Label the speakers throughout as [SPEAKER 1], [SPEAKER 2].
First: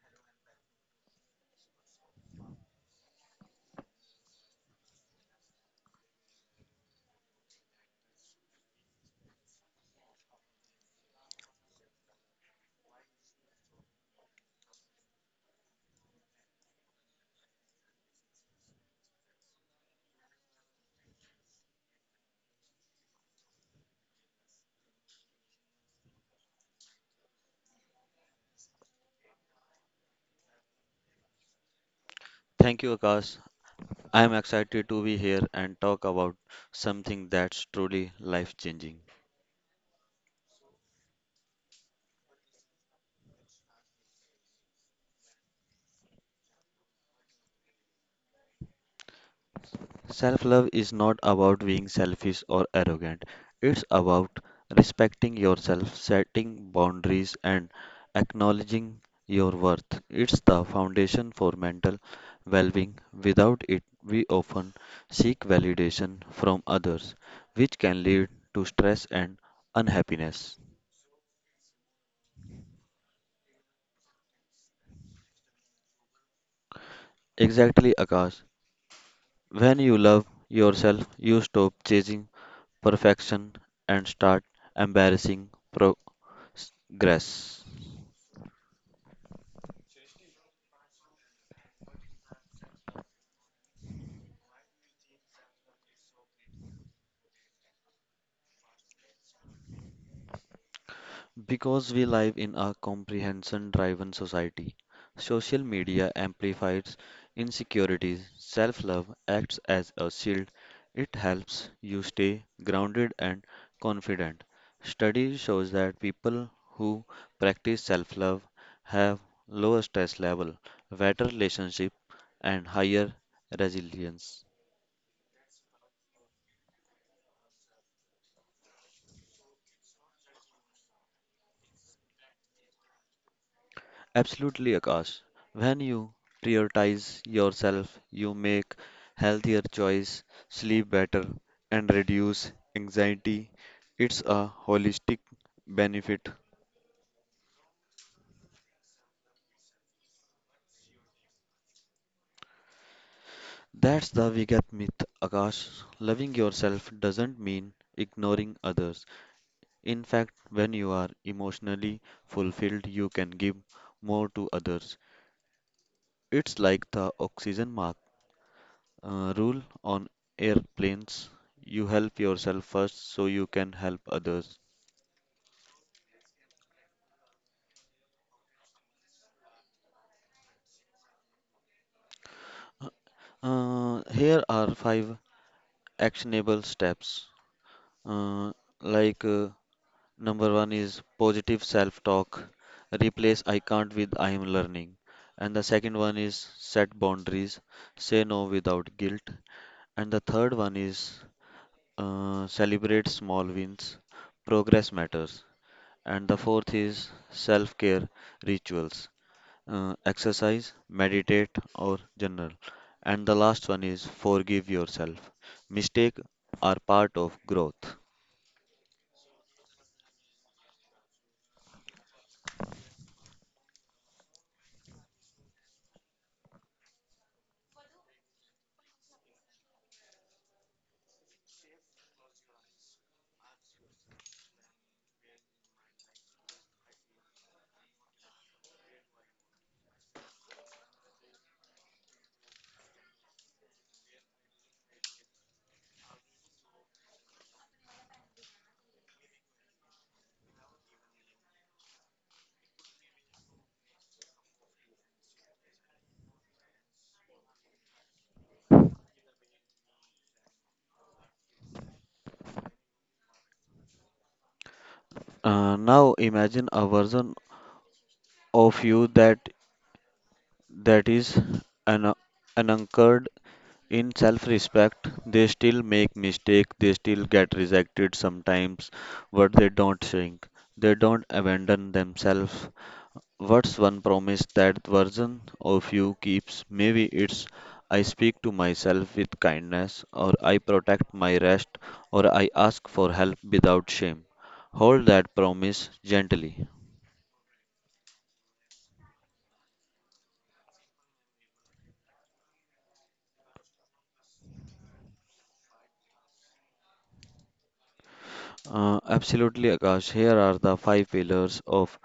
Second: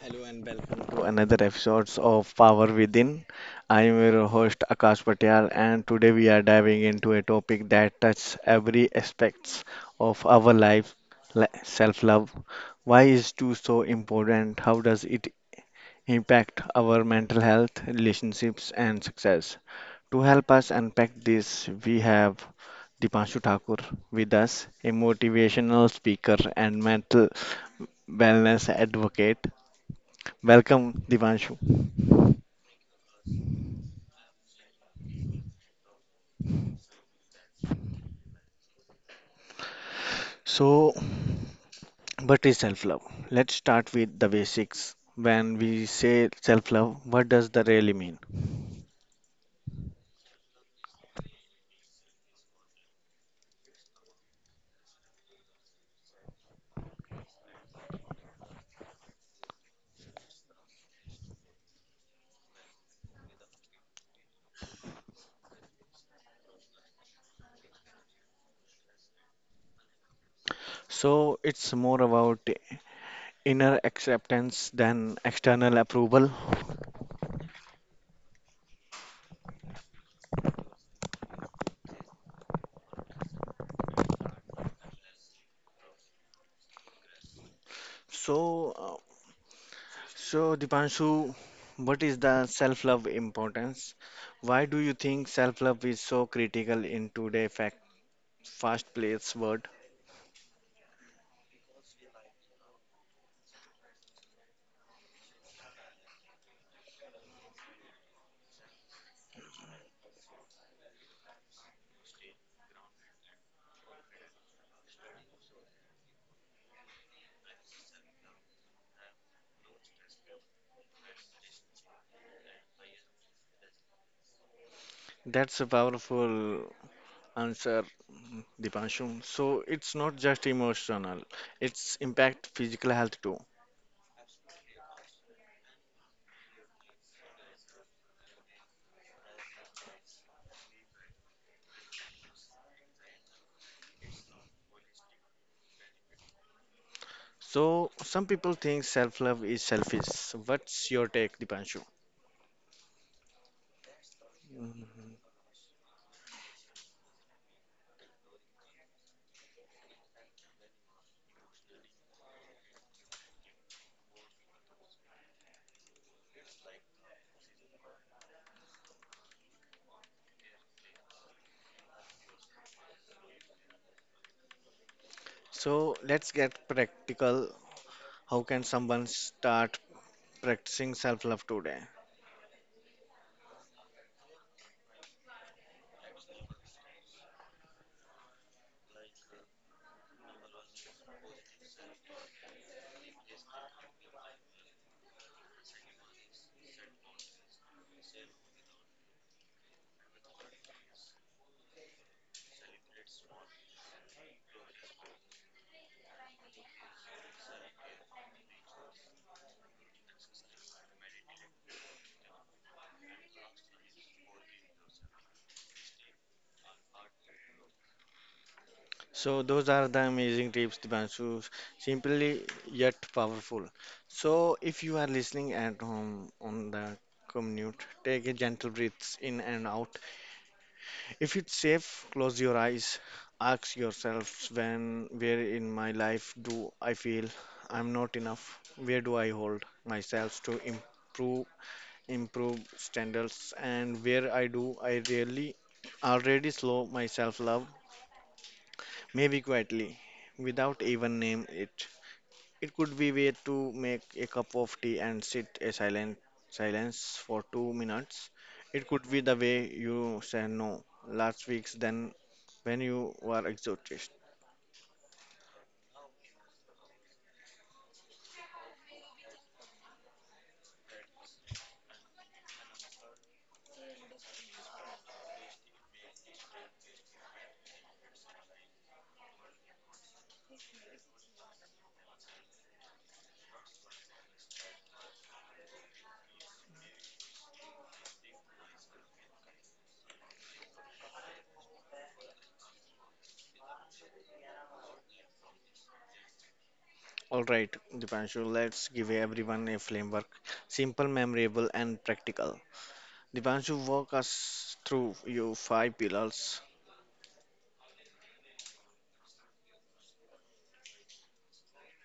[SPEAKER 1] Hello and welcome to another episode of Power Within. I am your host Akash Patel, and today we are diving into a topic that touches every aspects of our life, self-love. Why is it so important? How does it impact our mental health, relationships and success? To help us unpack this, we have Dipanshu Thakur with us, a motivational speaker and mental wellness advocate. Welcome, Dipanshu.
[SPEAKER 2] Thank you, Akash. I am excited to be here and talk about something that's truly life changing.
[SPEAKER 1] So, what is self love? Let's start with the basics. When we say self love, what does that really mean?
[SPEAKER 2] Self love is not about being selfish or arrogant, it's about respecting yourself, setting boundaries, and acknowledging your worth. It's the foundation for mental well being. Without it, we often seek validation from others, which can lead to stress and unhappiness.
[SPEAKER 1] So, it's more about inner acceptance than external approval.
[SPEAKER 2] Exactly, Akash. When you love yourself, you stop chasing perfection and start embarrassing progress.
[SPEAKER 1] So, so Dipanshu, what is the self love importance? Why do you think self love is so critical in today's fact fast paced world?
[SPEAKER 2] Because we live in a comprehension-driven society, social media amplifies insecurities. Self-love acts as a shield. It helps you stay grounded and confident. Study shows that people who practice self-love have lower stress level, better relationship, and higher resilience.
[SPEAKER 1] That's a powerful answer, Dipanshu. So, it's not just emotional, it's impact physical health too.
[SPEAKER 2] Absolutely, Akash. When you prioritize yourself, you make healthier choice, sleep better, and reduce anxiety. It's a holistic benefit.
[SPEAKER 1] So some people think self-love is selfish. So, what's your take, Dipanshu?
[SPEAKER 2] That's the biggest myth,
[SPEAKER 1] Mhm.
[SPEAKER 2] Akash. Loving yourself doesn't mean ignoring others. In fact, when you are emotionally fulfilled, you can give more to others. It's like the oxygen mask. Rule on airplanes you help yourself first so you can help others.
[SPEAKER 1] So let's get practical. How can someone start practicing self-love today?
[SPEAKER 2] Here are five actionable steps. Uh, like uh, Number one is positive self talk, replace I can't with I am learning. And the second one is set boundaries, say no without guilt. And the third one is celebrate small wins, progress matters. And the fourth is self care rituals. Exercise, meditate, or journal. And the last one is forgive yourself. Mistakes are part of growth.
[SPEAKER 1] So those are the amazing tips, Dipanshu. Simply yet powerful. So if you are listening at home on the commute, take a gentle breath in and out. If it's safe, close your eyes. Ask yourself, when, where in my life do I feel I'm not enough? Where do I hold myself to improve standards, and where I do I really already slow my self-love, maybe quietly, without even name it. It could be way to make a cup of tea and sit a silent silence for 2 minutes. It could be the way you say no last week's then when you are exhausted.
[SPEAKER 2] Now imagine a version of you that is an, anchored in self-respect. They still make mistakes. They still get rejected sometimes, but they don't shrink. They don't abandon themselves. What's one promise that version of you keeps? Maybe it's I speak to myself with kindness, or I protect my rest, or I ask for help without shame. Hold that promise gently.
[SPEAKER 1] All right, Dipanshu, let's give everyone a framework, simple, memorable, and practical. Dipanshu, walk us through your five pillars.
[SPEAKER 2] Absolutely, Akash. Here are the five pillars of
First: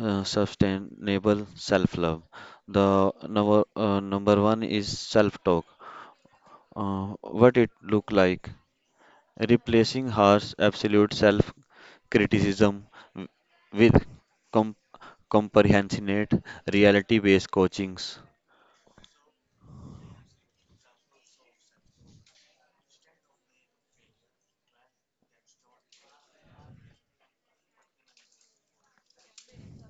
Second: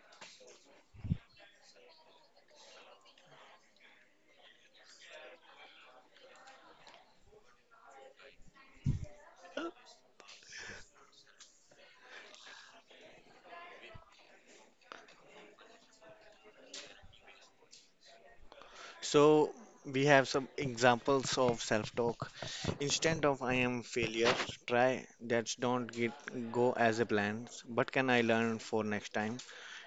[SPEAKER 2] sustainable self love. The number one is self talk. What it look like? Replacing harsh absolute self criticism with com- compassionate reality based coachings.
[SPEAKER 1] So we have some examples of self-talk. Instead of I am failure, try that don't get go as a plan. What can I learn for next time?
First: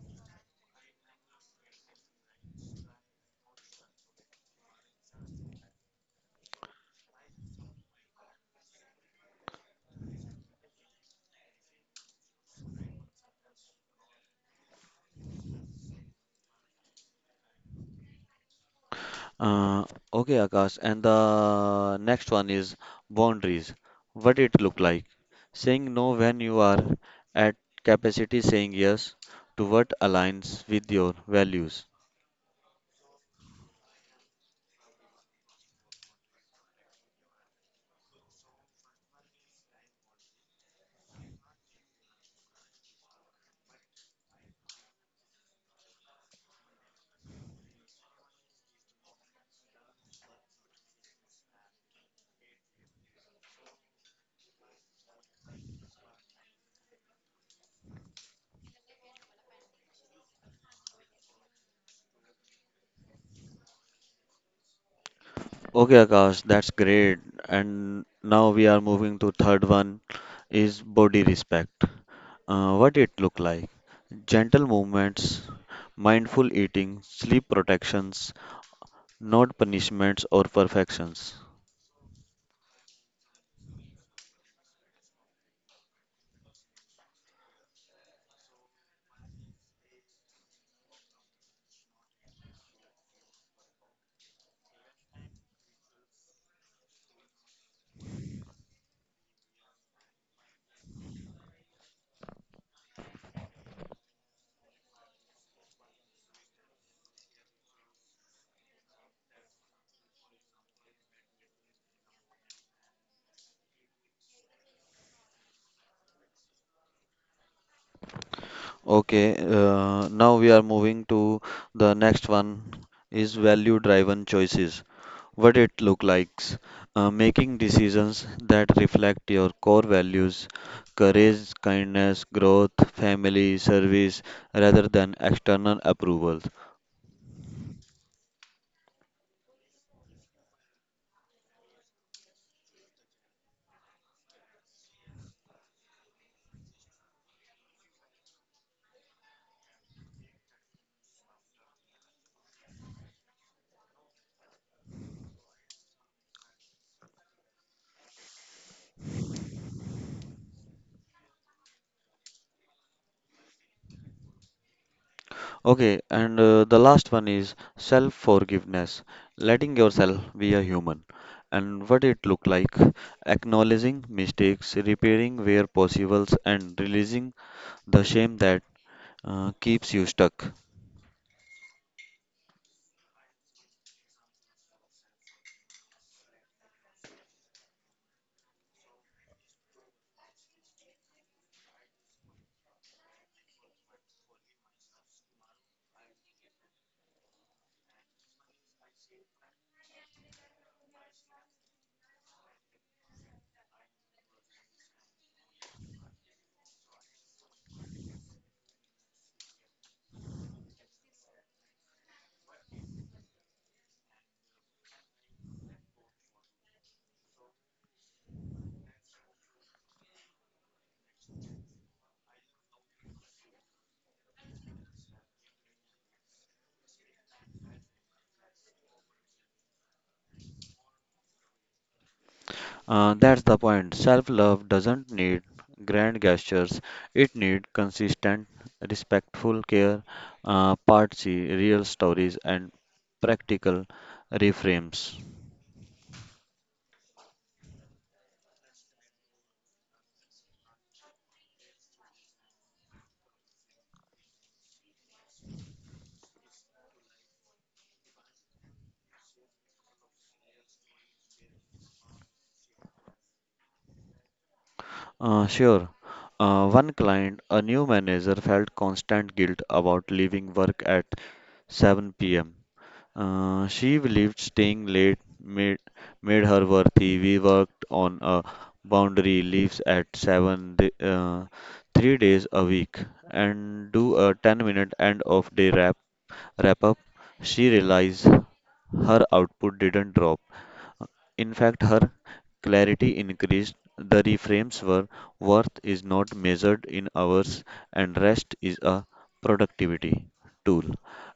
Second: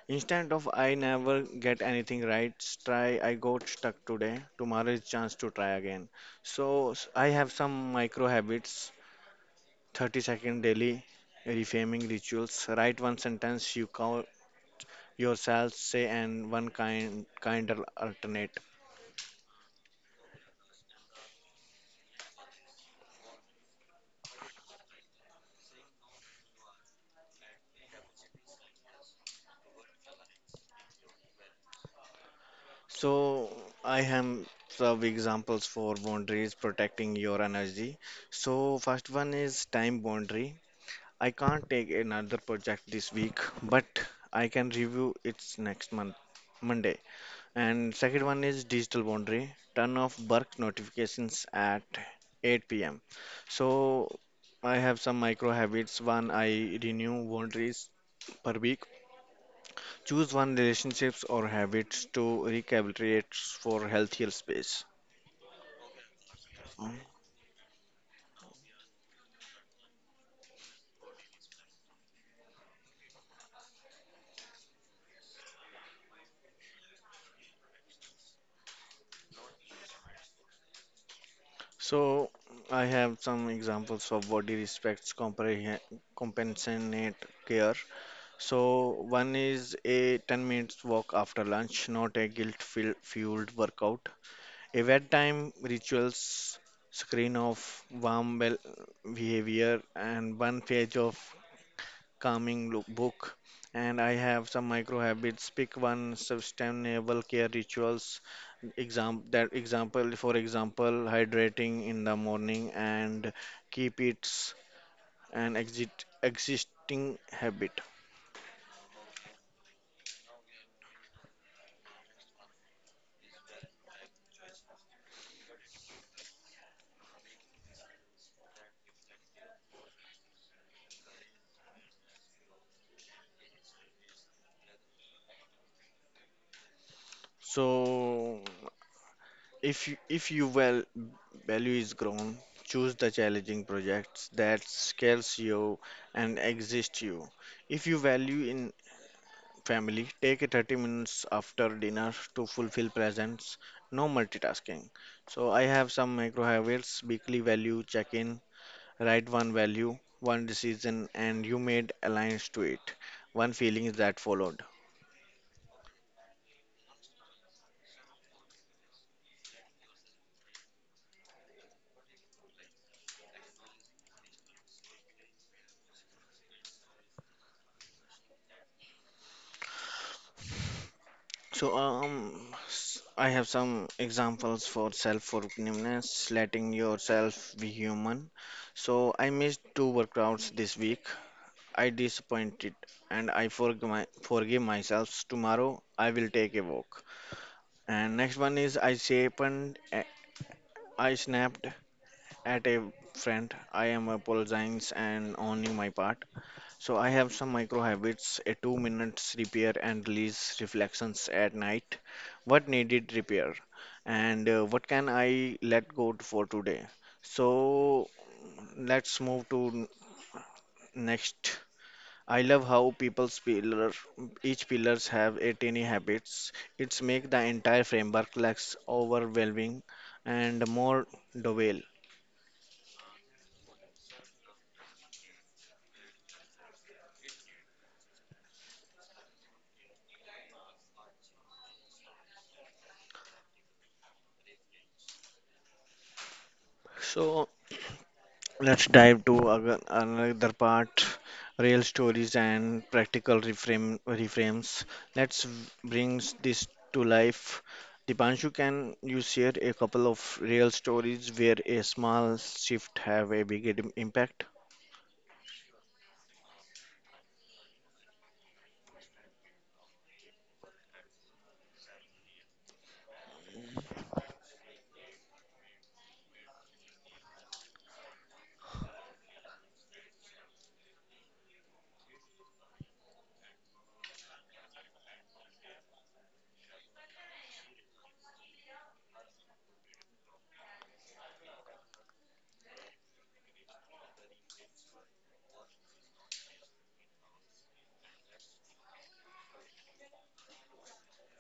[SPEAKER 1] Instead of I never get anything right, try I got stuck today, tomorrow is chance to try again. So I have some micro habits, 30-second daily reframing rituals, write one sentence you call yourself say and one kinder alternate.
[SPEAKER 2] Uh, okay, Akash, and the next one is boundaries. What it look like? Saying no when you are at capacity, saying yes to what aligns with your values.
[SPEAKER 1] So I have some examples for boundaries protecting your energy. So first one is time boundary, I can't take another project this week, but I can review it next month, Monday. And second one is digital boundary. Turn off work notifications at 8 p.m. So I have some micro habits. One, I renew boundaries per week. Choose one relationships or habits to recalibrate for healthier space.
[SPEAKER 2] Okay, Akash, that's
[SPEAKER 1] Mm.
[SPEAKER 2] great. And now we are moving to third one is body respect. What it look like? Gentle movements, mindful eating, sleep protections, not punishments or perfections.
[SPEAKER 1] So I have some examples of body respects, compre compensate care. So one is a 10 minutes walk after lunch, not a guilt-fueled workout. A bedtime rituals screen of warm bel- behavior and one page of calming book. And I have some micro habits. Pick one sustainable care rituals. For example, hydrating in the morning and keep it an exit existing habit.
[SPEAKER 2] Okay, now we are moving to the next one is value-driven choices. What it look likes? Making decisions that reflect your core values, courage, kindness, growth, family, service, rather than external approval.
[SPEAKER 1] So, if you well value is grown, choose the challenging projects that scales you and exist you. If you value in family, take a 30 minutes after dinner to fulfill presence. No multitasking. So I have some micro habits, weekly value check-in, write one value, one decision, and you made alliance to it. One feeling that followed.
[SPEAKER 2] Okay, and the last one is self forgiveness, letting yourself be a human. And what it look like, acknowledging mistakes, repairing where possible, and releasing the shame that keeps you stuck.
[SPEAKER 1] So, I have some examples for self-forgiveness, letting yourself be human. So, I missed two workouts this week. I disappointed, and I forgive myself. Tomorrow, I will take a walk. And next one is I snapped at a friend. I am apologizing and owning my part. So I have some micro habits, a 2 minutes repair and release reflections at night. What needed repair and what can I let go for today? So let's move to next. I love how people's pillar each pillars have a tiny habits. It's make the entire framework less overwhelming and more doable.
[SPEAKER 2] That's the point. Self love doesn't need grand gestures, it needs consistent, respectful care, part C, real stories, and practical reframes.
[SPEAKER 1] So let's dive to another part, real stories and reframes. Let's bring this to life. Dipanshu, can you share a couple of real stories where a small shift have a big impact?
[SPEAKER 2] Sure. One client, a new manager, felt constant guilt about leaving work at 7 p.m. She believed made her worthy. We worked on a boundary, leaves at 7, 3 days a week, and do a 10-minute end of day wrap up. She realized her output didn't drop. In fact, her clarity increased. The reframes were worth is not measured in hours, and rest is a productivity tool.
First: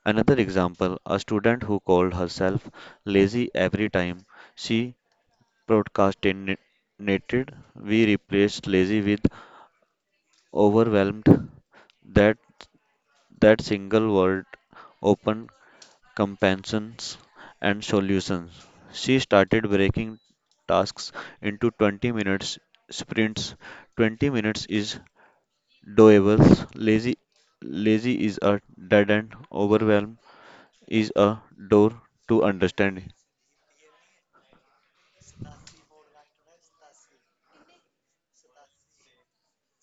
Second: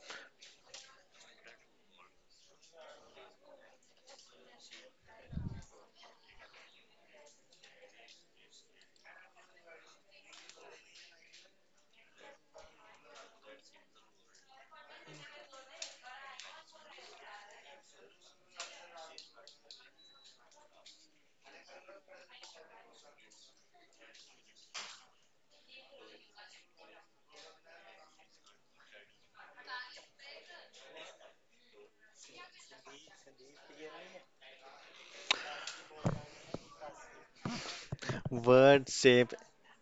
[SPEAKER 2] Another example a student who called herself lazy every time she procrastinated. We replaced lazy with overwhelmed. That, that single word opened compassions, and solutions. She started breaking tasks into 20 minutes sprints. 20 minutes is doable. Lazy, Lazy is a dead end. Overwhelm is a door to understanding.
[SPEAKER 1] Word shape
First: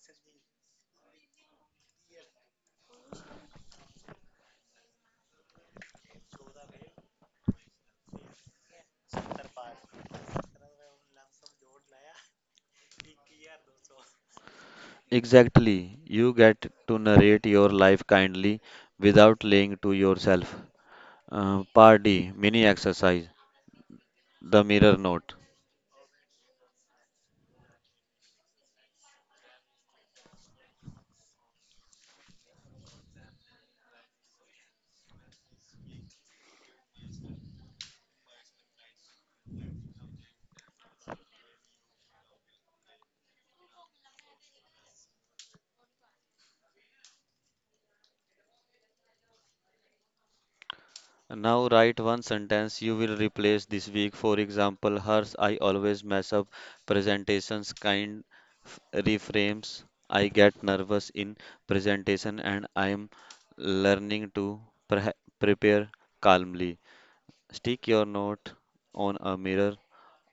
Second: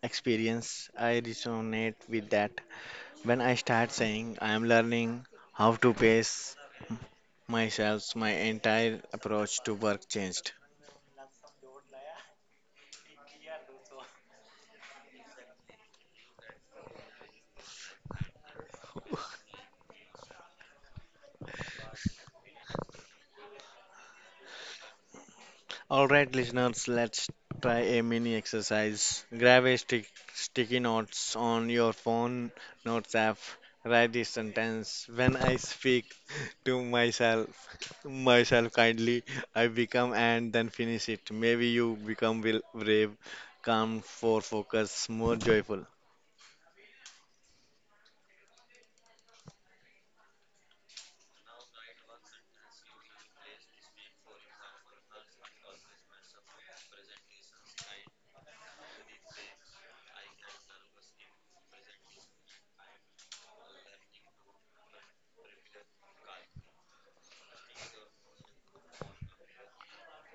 [SPEAKER 1] experience. I resonate with that. When I start saying I am learning how to pace myself, my entire approach to work changed.
[SPEAKER 2] Exactly. You get to narrate your life kindly without lying to yourself. Part D, mini exercise, the mirror note.
[SPEAKER 1] All right, listeners, let's try a mini exercise. Grab a sticky notes on your phone notes app. Write this sentence. When I speak to myself kindly, I become, and then finish it. Maybe you become will brave, calm, for focus, more joyful,
[SPEAKER 2] Now write one sentence you will replace this week. For example, hers I always mess up presentations kind reframes. I get nervous in presentation and I am learning to pre- prepare calmly. Stick your note on a mirror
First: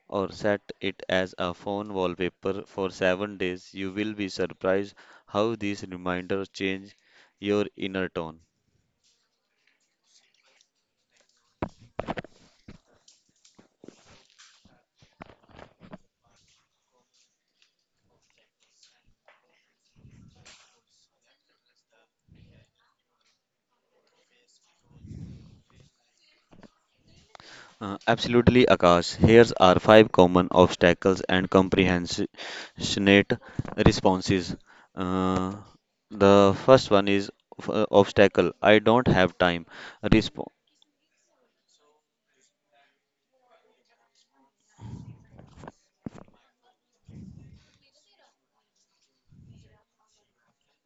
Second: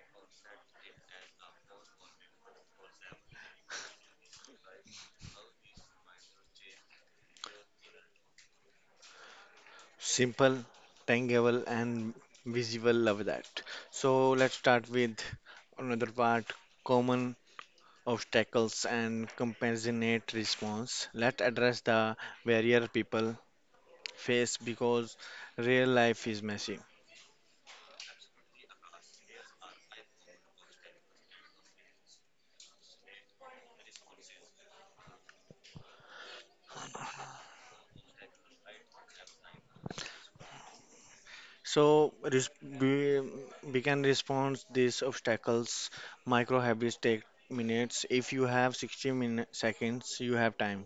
[SPEAKER 2] or set it as a phone wallpaper for 7 days. You will be surprised how these reminders change your inner tone.
[SPEAKER 1] simple, tangible, and visible. Love that. So let's start with another part. Common obstacles and compassionate response. Let's address the barrier people face because real life is messy.
[SPEAKER 2] Absolutely, Akash. Here's are five common obstacles and compassionate responses. Uh, the first one is obstacle. I don't have time. Respo-
[SPEAKER 1] So we, we can respond these obstacles. Micro habits take minutes. If you have 60 seconds, you have time.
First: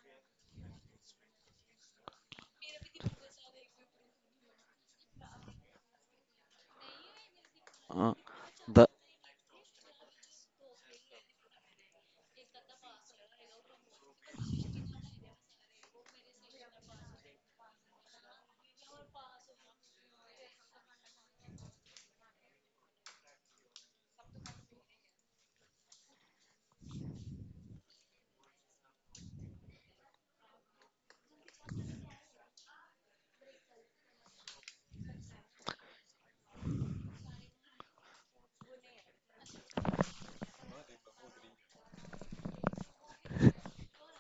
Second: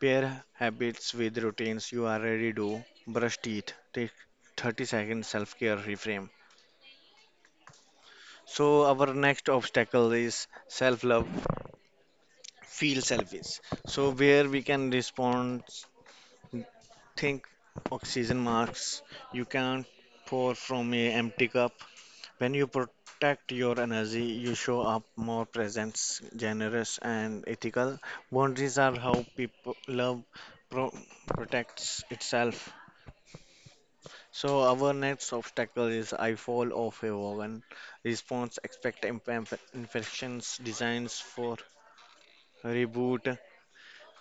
[SPEAKER 1] Pair habits with routines you already do. Brush teeth. Take 30 seconds self-care reframe.
[SPEAKER 2] uh,
[SPEAKER 1] So
[SPEAKER 2] the
[SPEAKER 1] our next obstacle is self-love. Feel selfish. So where we can respond, think oxygen marks. You can't pour from a empty cup. When you protect your energy, you show up more presence, generous and ethical. Boundaries are how people love pro- protects itself. So our next obstacle is I fall off a wagon. Response expect infections designs for reboot.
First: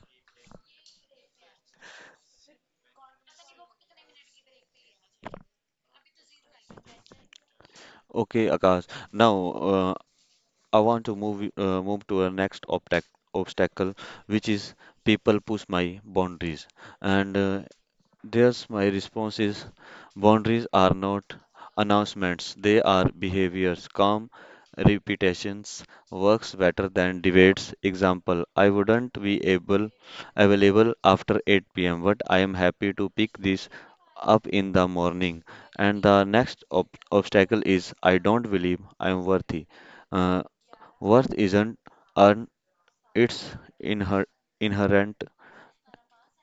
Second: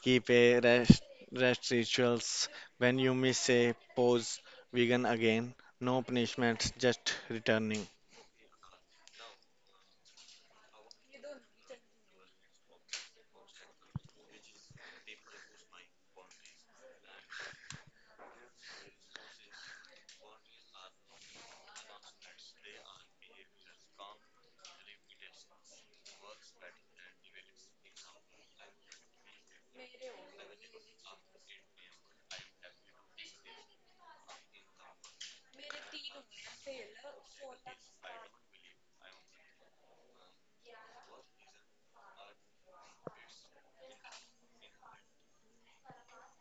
[SPEAKER 1] Keep a rest, rest rituals. When you miss a pose, vegan again. No punishment, just returning.
[SPEAKER 2] Okay, Akash. Now I want to move to our next obstacle, which is people push my boundaries. And there's my response is boundaries are not announcements, they are behaviors. Calm repetitions works better than debates. Example, I wouldn't be able available after 8 p.m., but I am happy to pick this up in the morning. And the next obstacle is I don't believe I am worthy. Uh, Worth isn't earned, it's inher- inherent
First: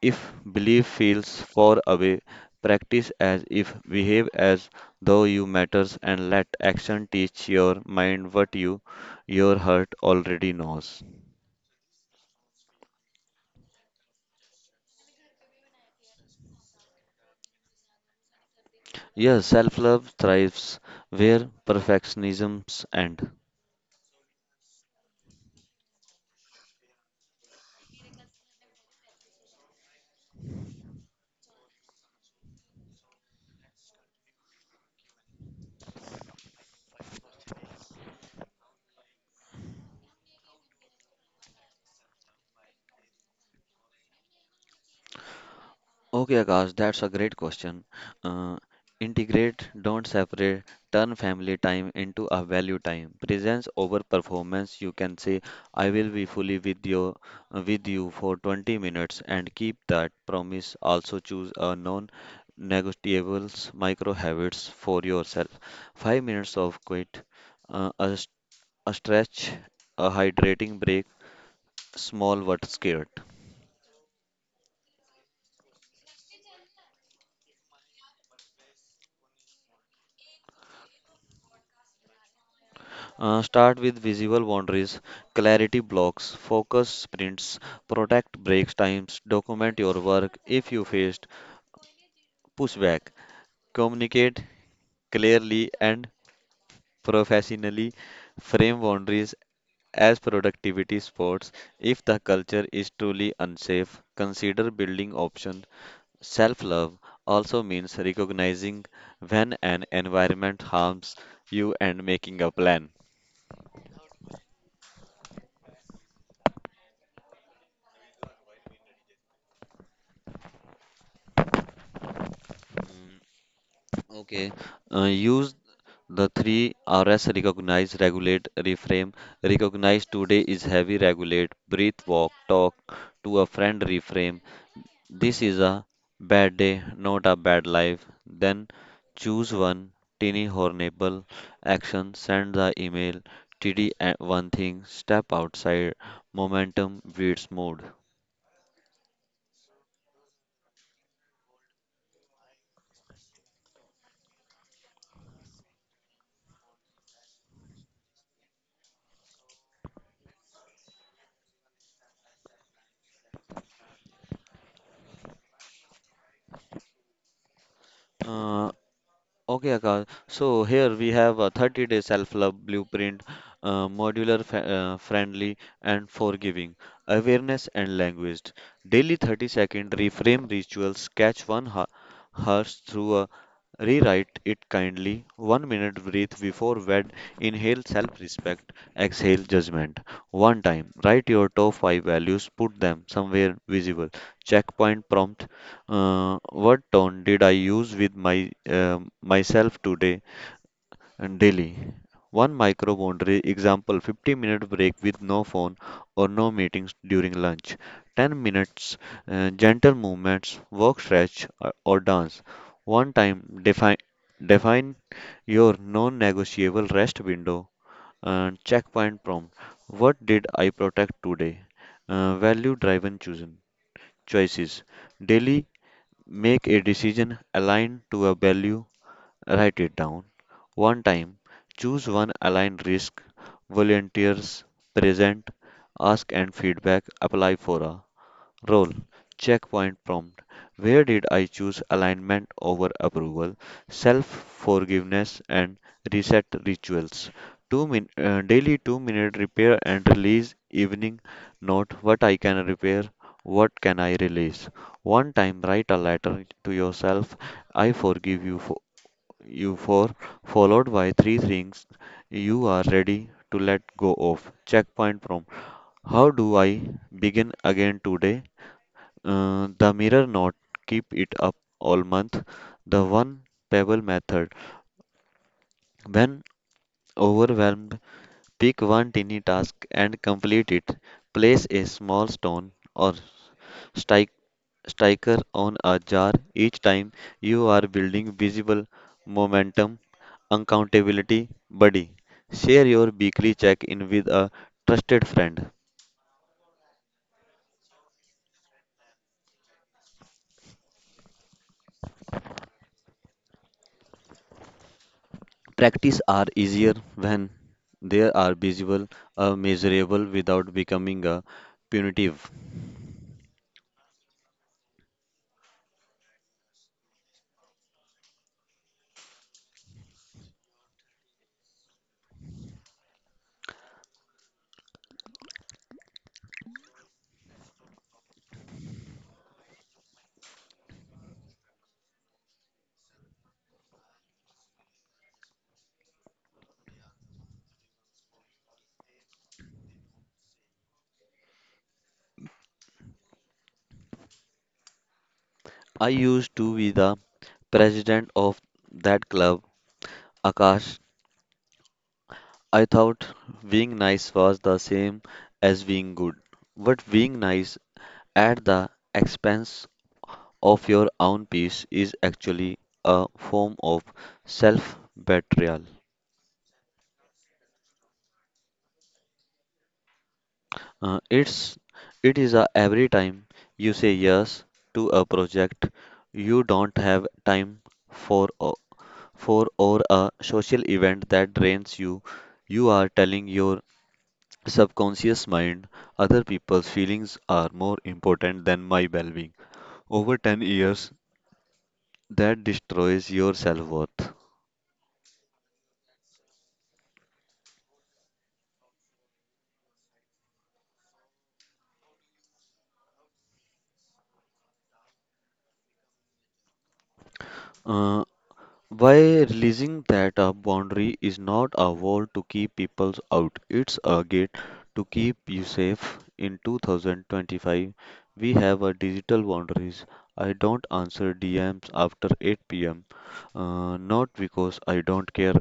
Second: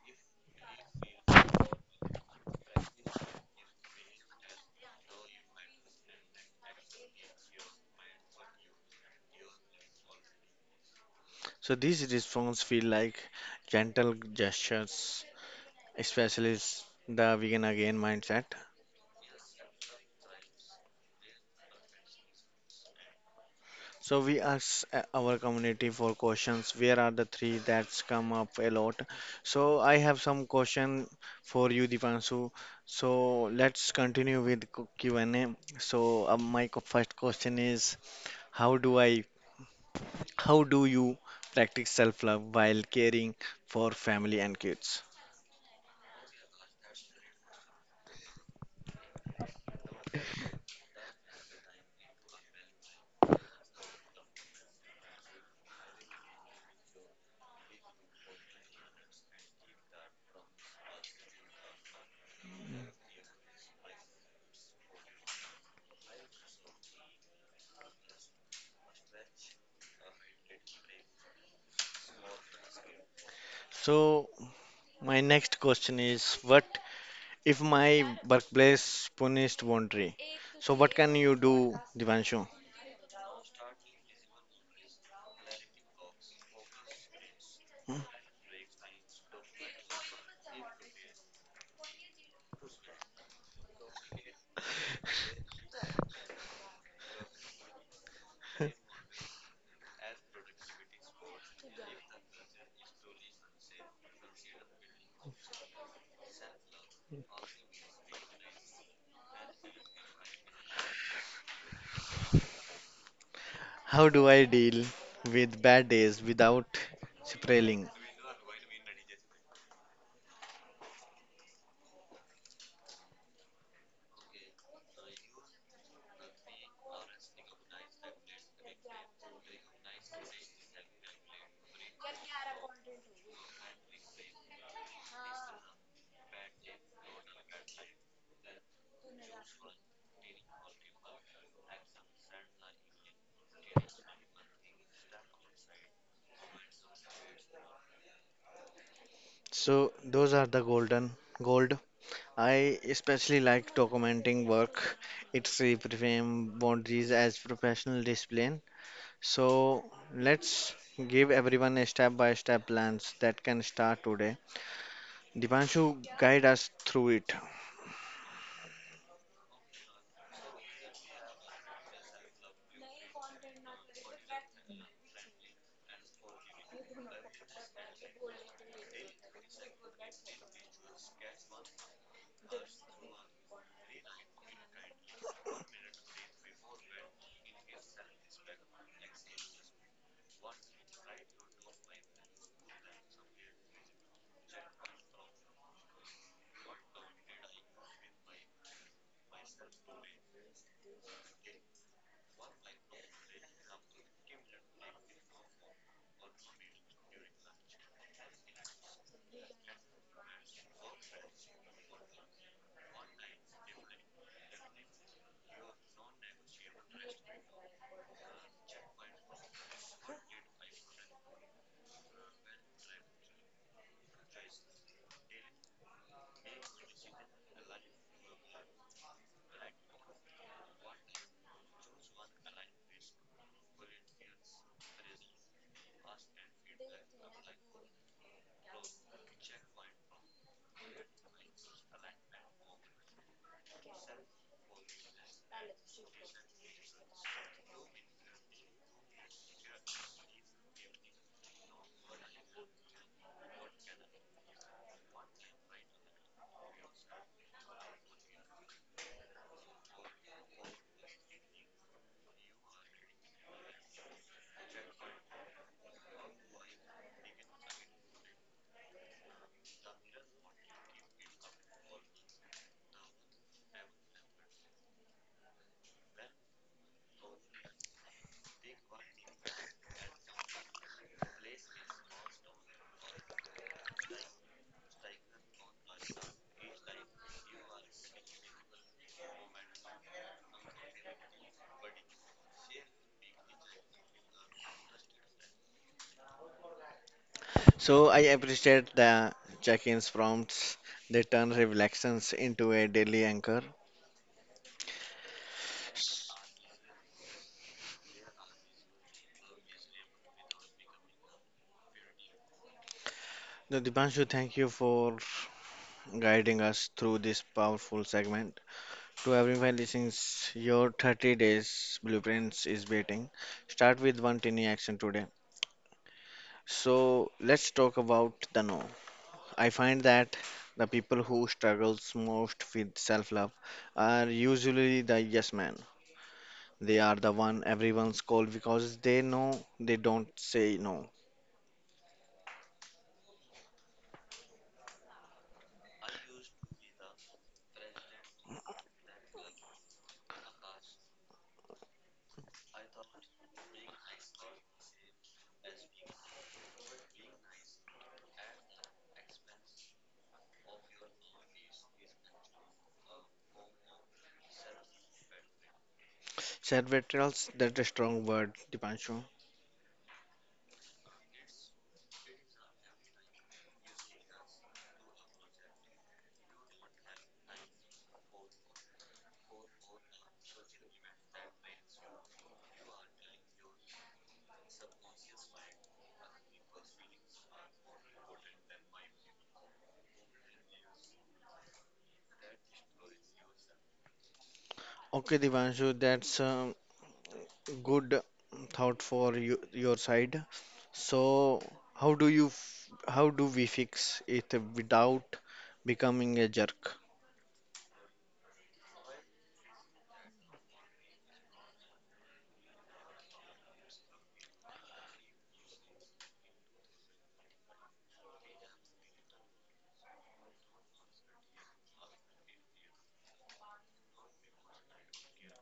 [SPEAKER 2] if belief feels far away, practice as if, behave as though you matters, and let action teach your mind what your heart already knows.
[SPEAKER 1] So these responses feel like gentle gestures, especially the vegan again mindset.
[SPEAKER 2] Yes, self-love thrives where perfectionisms end.
[SPEAKER 1] So we ask our community for questions. Where are the three that's come up a lot? So I have some question for you, Dipanshu. So let's continue with Q&A. So my first question is, how do I how do you practice self love while caring for family and kids?
[SPEAKER 2] Okay, Akash, that's a great question. Uh, Integrate, don't separate, turn family time into a value time. Presence over performance. You can say, I will be fully with you for 20 minutes and keep that promise. Also choose a non-negotiables micro habits for yourself. 5 minutes of quit, uh, a, s- a stretch, a hydrating break, small but scared.
[SPEAKER 1] So, my next question is, what if my workplace punished boundary? So, what can you do, Divanshu?
[SPEAKER 2] Start with visible boundaries, clarity blocks, focus sprints, protect breaks times, document your work if you faced pushback, communicate clearly and professionally, frame boundaries as productivity spots. If the culture is truly unsafe, consider building options. Self love also means recognizing when an environment harms you and making a plan.
[SPEAKER 1] How do I deal with bad days without spiraling?
[SPEAKER 2] Okay. Use the three R's recognize, regulate, reframe. Recognize today is heavy, regulate, breathe, walk, talk to a friend, reframe. This is a bad day, not a bad life. Then choose one tiny hornable action, send the email, TD one thing, step outside, momentum beats mood.
[SPEAKER 1] So, those are the golden gold. I especially like documenting work. It's reframe boundaries as professional discipline. So let's give everyone a step by step plans that can start today. Dipanshu, guide us through it.
[SPEAKER 2] Uh, Okay, Akash. So here we have a 30-day self-love blueprint, modular, friendly, and forgiving. Awareness and language. Daily 30-second reframe rituals. Catch one horse through a rewrite it kindly. 1 minute breathe before bed. Inhale self-respect. Exhale judgment. One time. Write your top five values. Put them somewhere visible. Checkpoint prompt what tone did I use with my myself today and daily? One micro boundary example 15-minute break with no phone or no meetings during lunch. 10 minutes gentle movements, walk, stretch or dance. One time define your non-negotiable rest window and checkpoint prompt. What did I protect today? Value driven chosen choices. Daily make a decision aligned to a value, write it down. One time, choose one aligned risk, volunteers, present, ask and feedback, apply for a role checkpoint prompt where did I choose alignment over approval, self forgiveness, and reset rituals? Daily 2 minute repair and release evening note what I can repair, what can I release. One time write a letter to yourself I forgive you for followed by three things you are ready to let go of. Checkpoint prompt how do I begin again today? The mirror knot, keep it up all month. The one pebble method. When overwhelmed, pick one tiny task and complete it. Place a small stone or stike, sticker on a jar each time you are building visible momentum, accountability buddy. Share your weekly check in with a trusted friend.
[SPEAKER 1] So I appreciate the check-ins prompts. They turn reflections into a daily anchor.
[SPEAKER 2] Practice
[SPEAKER 1] So
[SPEAKER 2] are easier when they are visible or measurable without becoming a punitive.
[SPEAKER 1] Dipanshu, thank you for guiding us through this powerful segment. To everyone listening, your 30 days blueprints is waiting. Start with one tiny action today. So let's talk about the no. I find that the people who struggles most with self-love are usually the yes men. They are the one everyone's called because they know they don't say no.
[SPEAKER 2] I used to be the president of that club, Akash. I thought being nice was the same as being good, but being nice at the expense of your own peace is actually a form of self betrayal.
[SPEAKER 1] Said veterans, that's a strong word, Dipanshu.
[SPEAKER 2] Uh, it's it is a every time you say yes to a project you don't have time for o- for or a social event that drains you. You are telling your subconscious mind other people's feelings are more important than my well-being. Over 10 years, that destroys your self-worth.
[SPEAKER 1] Okay, Dipanshu, that's a good thought for you, your side. So, how do you, f- how do we fix it without becoming a jerk?
[SPEAKER 2] Uh, By releasing that a boundary is not a wall to keep people out, it's a gate to keep you safe. In 2025, we have a digital boundaries. I don't answer DMs after 8 p.m., not because I don't care,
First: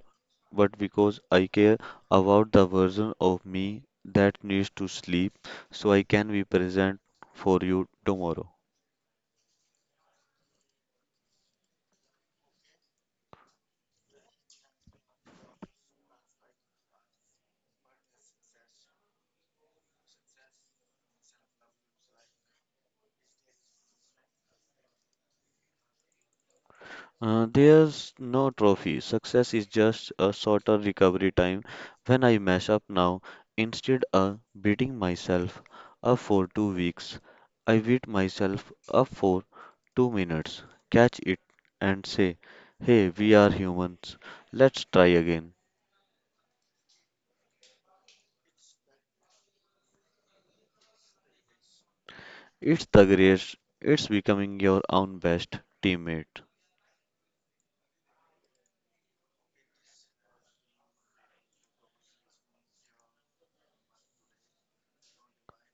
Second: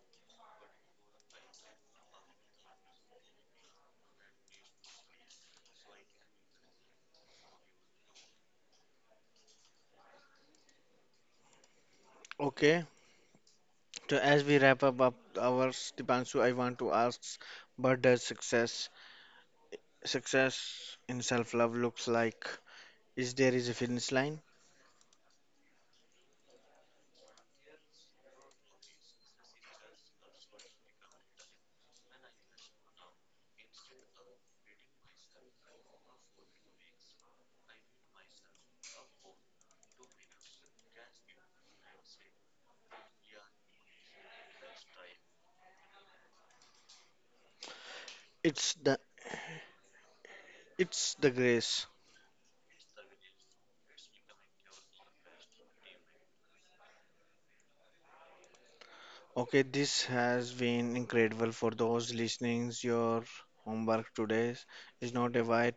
[SPEAKER 2] but because I care about the version of me that needs to sleep so I can be present for you tomorrow.
[SPEAKER 1] Okay, so as we wrap up, our Dipanshu, I want to ask, what does success in self-love looks like? Is there is a finish line?
[SPEAKER 2] There's no trophy. Success is just a shorter recovery time. When I mess up now, instead of beating myself up for 2 weeks, I beat myself up for 2 minutes, catch it, and say, hey, we are humans. Let's try again.
[SPEAKER 1] It's the it's the grace.
[SPEAKER 2] It's the greatest. It's becoming your own best teammate.
[SPEAKER 1] Okay, this has been incredible for those listening. Your homework today is not a white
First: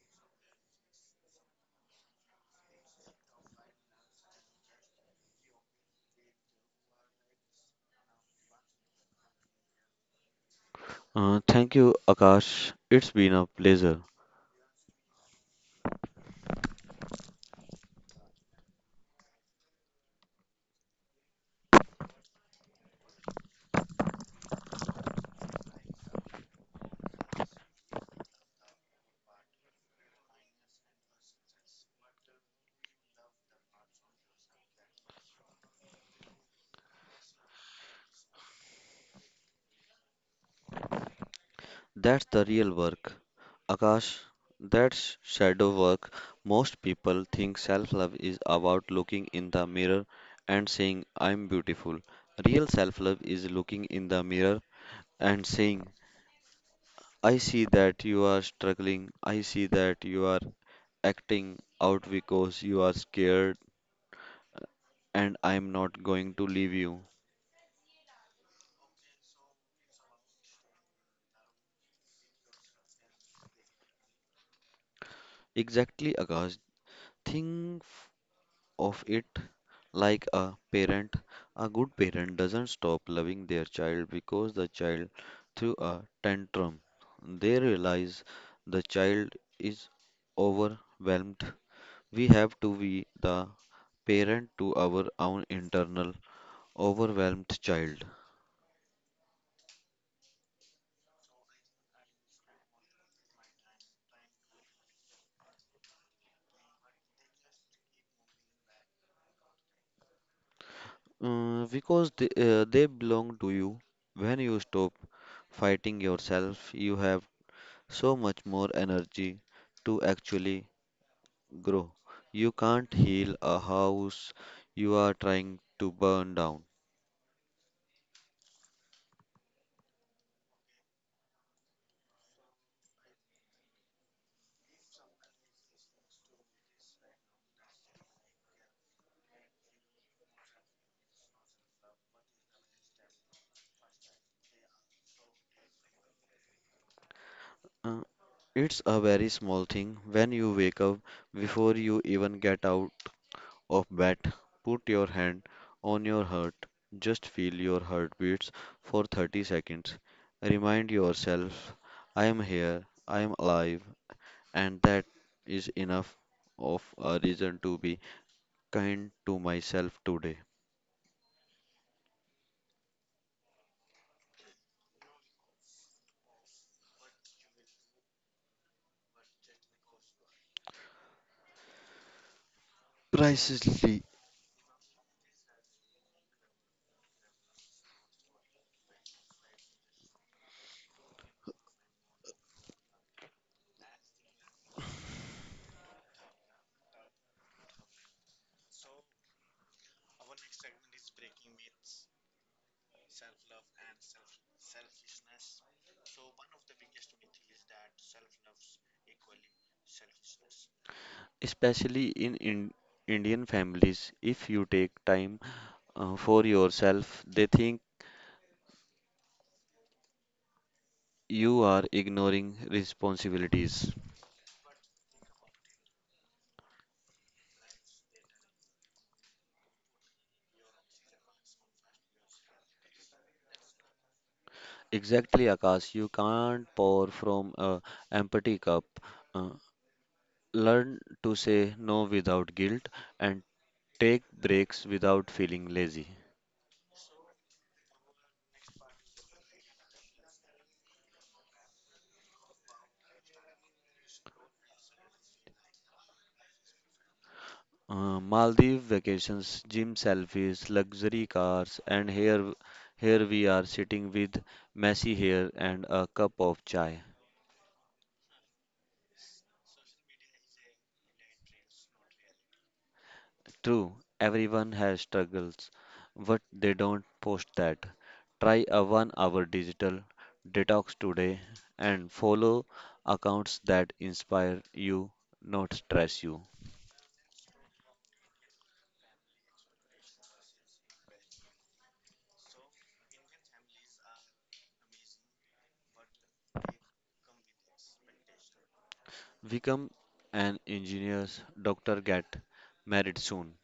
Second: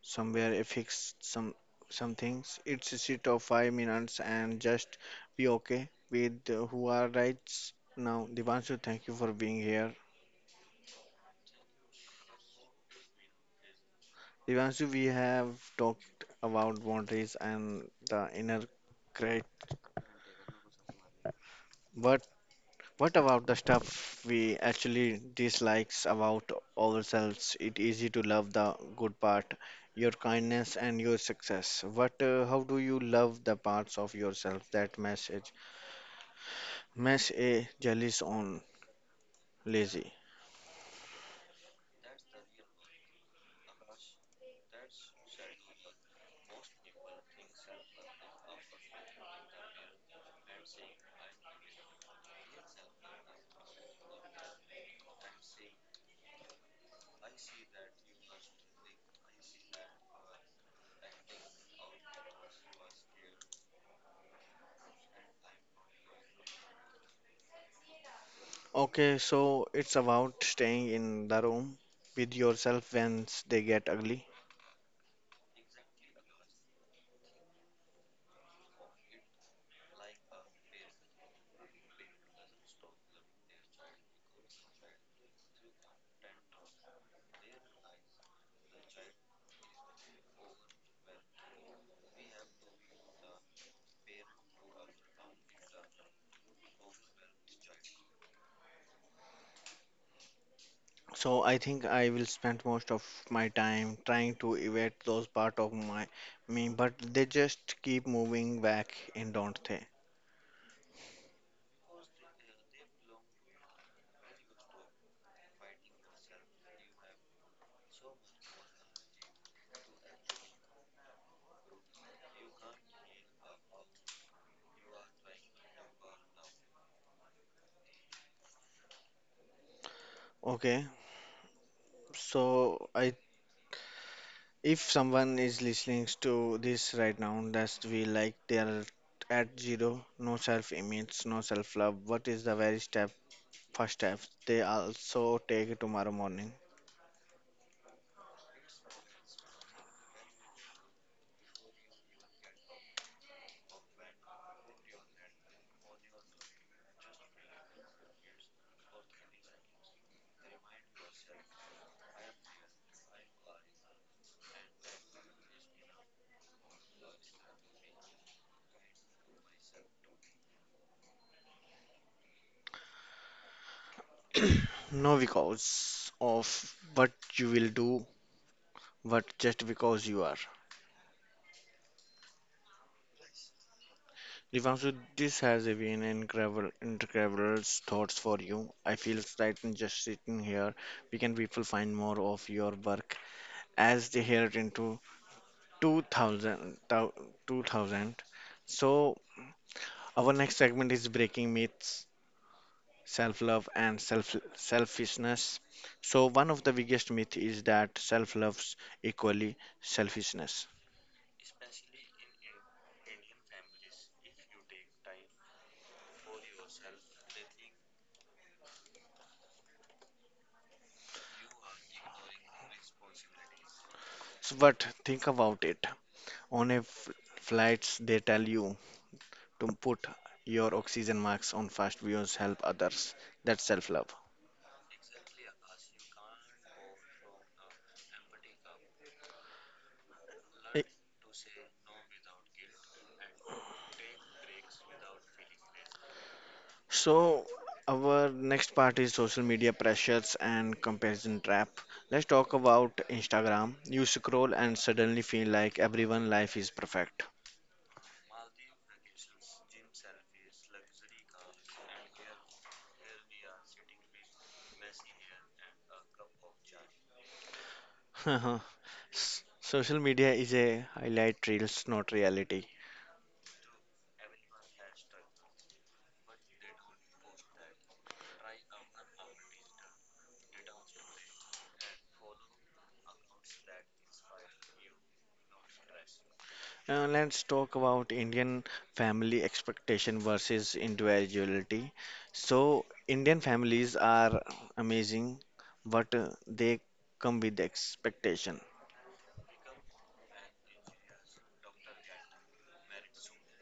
[SPEAKER 1] somewhere a fix some things. It's a sit of 5 minutes and just be okay with who are right now. Dipanshu, thank you for being here.
[SPEAKER 2] Thank you, Akash. It's been a pleasure.
[SPEAKER 1] Devanshu, we have talked about boundaries and the inner critic, but what about the stuff we actually dislikes about ourselves? It's easy to love the good part, your kindness and your success. But how do you love the parts of yourself that message? Mess a jealous on lazy.
[SPEAKER 2] That's the real work. Akash, that's shadow work. Most people think self love is about looking in the mirror and saying, I'm beautiful. Real self love is looking in the mirror and saying, I see that you are struggling. I see that you are acting out because you are scared, and I'm not going to leave you.
[SPEAKER 1] Okay, so it's about staying in the room with yourself when they get ugly.
[SPEAKER 2] Exactly, Akash. Think of it. Like a parent, a good parent doesn't stop loving their child because the child threw a tantrum. They realize the child is overwhelmed. We have to be the parent to our own internal overwhelmed child.
[SPEAKER 1] So I think I will spend most of my time trying to evade those part of my me, but they just keep moving back in, don't they?
[SPEAKER 2] Because they belong to you. When you stop fighting yourself, you have so much more energy to actually grow. You can't heal a house you are trying to burn down.
[SPEAKER 1] Okay. So I if someone is listening to this right now, that's we like they are at zero, no self-image, no self-love. What is the very first step they also take tomorrow morning?
[SPEAKER 2] Uh, it's a very small thing when you wake up, before you even get out of bed, put your hand on your heart. Just feel your heartbeats for 30 seconds. Remind yourself, I am here, I am alive, and that is enough of a reason to be kind to myself today.
[SPEAKER 1] No because of what you will do, but just because you are.
[SPEAKER 2] Precisely.
[SPEAKER 1] Devanshu, this has been incredible thoughts for you. I feel frightened just sitting here. We can people find more of your work as they hear it into 2000, thou- 2000. So our next segment is breaking myths, self-love and self selfishness. So one of the biggest myth is that self-love equally selfishness.
[SPEAKER 2] Especially in Indian families. If you take time for yourself, they think you are ignoring responsibilities.
[SPEAKER 1] So, but think about it. On a flights, they tell you to put your oxygen mask on fast views, help others. That's self love.
[SPEAKER 2] Exactly, Akash. You can't pour from a empty cup. Uh, Learn to say no without guilt and take breaks without feeling lazy.
[SPEAKER 1] So, our next part is social media pressures and comparison trap. Let's talk about Instagram. You scroll and suddenly feel like everyone' life is perfect.
[SPEAKER 2] Maldives vacations, gym selfies, luxury cars, and here we are sitting with messy hair and a cup of chai.
[SPEAKER 1] S- Social media is a highlight reels, not reality.
[SPEAKER 2] True, everyone has struggles, but they don't post that. Try a 1 hour digital detox today and follow accounts that inspire you, not stress you.
[SPEAKER 1] Let's talk about Indian family expectation versus individuality. So, Indian families are amazing, but they come with expectation.
[SPEAKER 2] Become an engineer, doctor, get married soon,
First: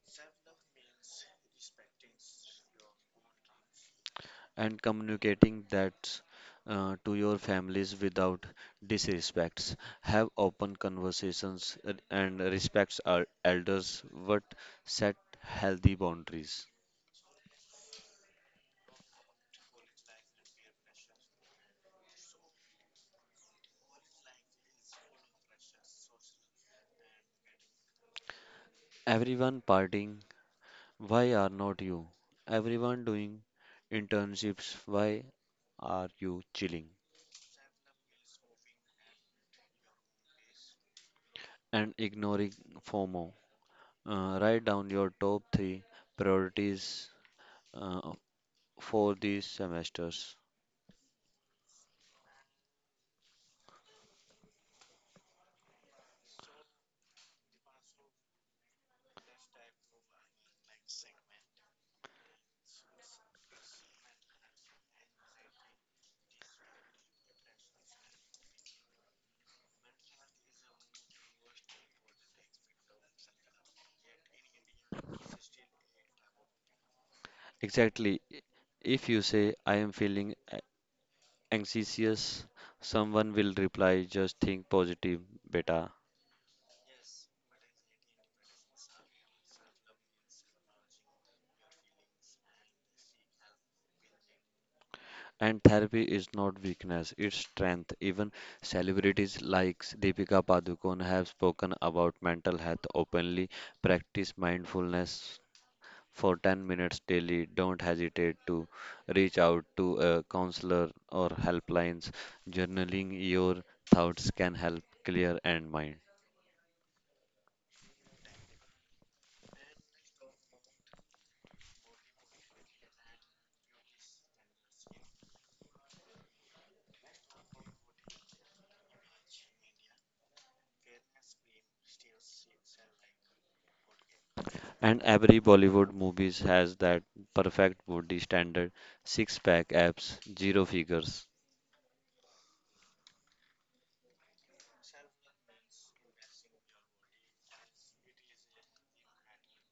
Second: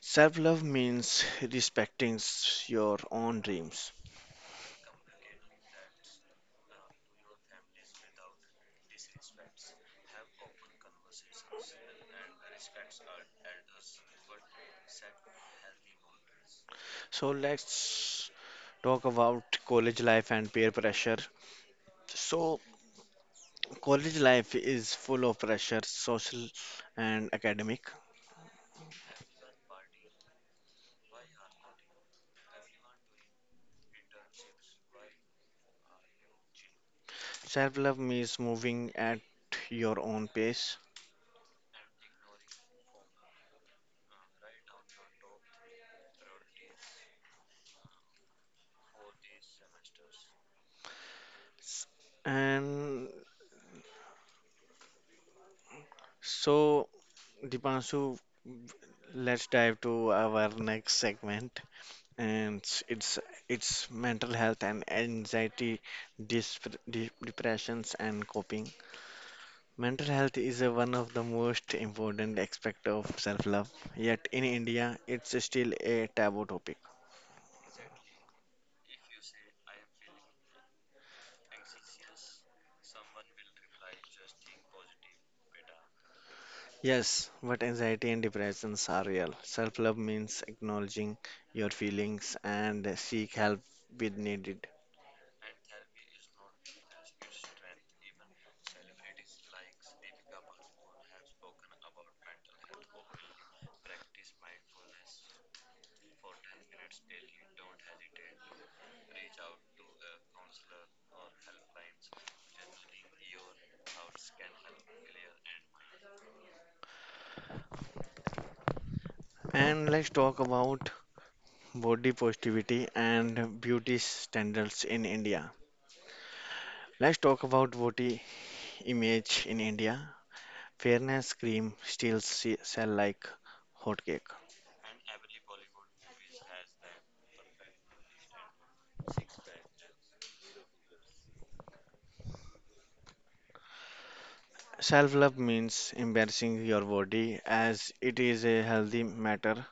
[SPEAKER 1] Self-love means respecting your own dreams.
[SPEAKER 2] and communicating that to your families without disrespects. Have open conversations and respect our elders, but set healthy boundaries.
[SPEAKER 1] So, let's talk about college life and peer pressure. So, college life is full of pressure, social and academic.
[SPEAKER 2] Everyone partying, why are not you? Everyone doing internships, why are you chilling?
[SPEAKER 1] Self-love means moving at your own pace.
[SPEAKER 2] And ignoring FOMO. Write down your top three priorities uh, for these semesters.
[SPEAKER 1] S- And so, Dipanshu, let's dive to our next segment, and it's mental health and anxiety, depressions and coping. Mental health is a, one of the most important aspect of self-love. Yet in India, it's still a taboo topic.
[SPEAKER 2] Exactly. If you say, I am feeling anxious, someone will reply, just think positive, beta.
[SPEAKER 1] Yes, but anxiety and depressions are real. Self-love means acknowledging your feelings and seek help when needed.
[SPEAKER 2] And therapy is not weakness, it's strength. Even celebrities like Deepika Padukone have spoken about mental health openly. Practice mindfulness for 10 minutes daily. Don't hesitate to reach out to a counselor or helplines. Journaling your thoughts can help clear and mind.
[SPEAKER 1] And let's talk about body positivity and beauty standards in India. Let's talk about body image in India. Fairness cream still sell like hotcake.
[SPEAKER 2] And every Bollywood movies has that perfect body standard, six pack abs, zero figures.
[SPEAKER 1] Self-love means embracing your body as it is a healthy matter,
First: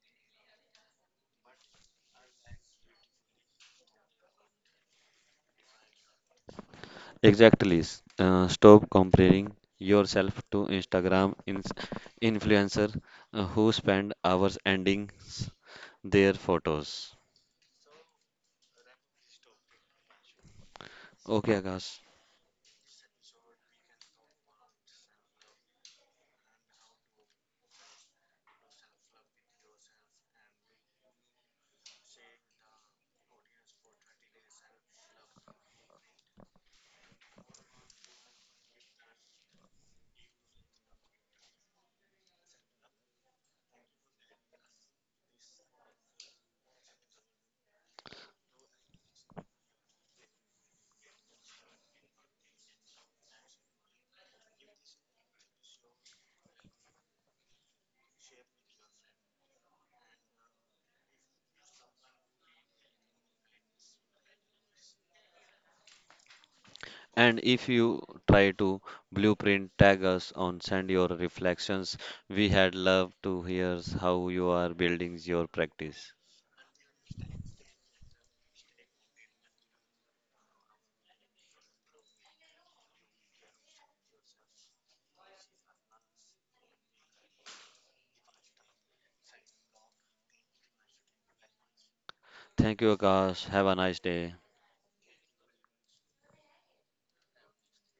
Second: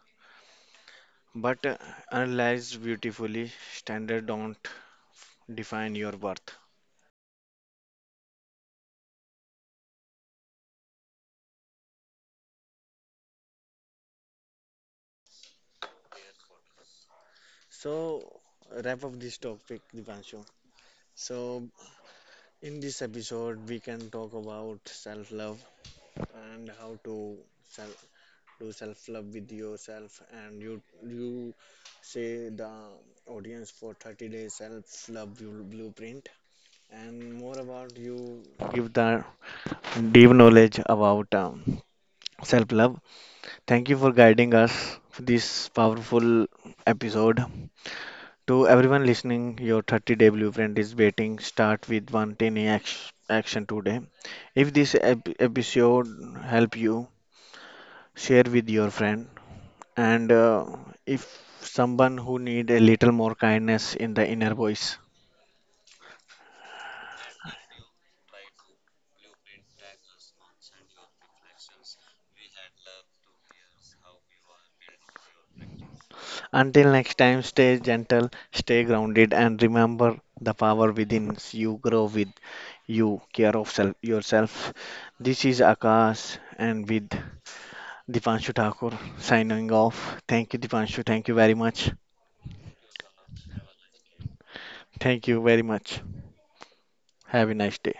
[SPEAKER 1] but analyzed beautifully, standard don't define your worth.
[SPEAKER 2] Exactly. Stop comparing yourself to Instagram ins influencer who spend hours ending their photos.
[SPEAKER 1] So wrap up this topic, Dipanshu. So
[SPEAKER 2] Okay, Akash.
[SPEAKER 1] in this episode, we can talk about self-love and how to self do self love with yourself and you say the audience for 30 days self love blueprint and more about you give the deep knowledge about self love, thank you for guiding us for this powerful episode. To everyone listening, your 30-day blueprint is waiting. Start with one tiny action today. If this episode help you, share with your friend, and if someone who need a little more kindness in the inner voice.
[SPEAKER 2] And if you try to blueprint tag us on send your reflections, we had love to hear how you are building your practice.
[SPEAKER 1] Until next time, stay gentle, stay grounded and remember the power within you grow with you care of self, yourself. This is Akash and with Dipanshu Thakur signing off. Thank you, Dipanshu, thank you very much.
[SPEAKER 2] Thank you, Akash. Have a nice day.
[SPEAKER 1] Thank you very much, have a nice day.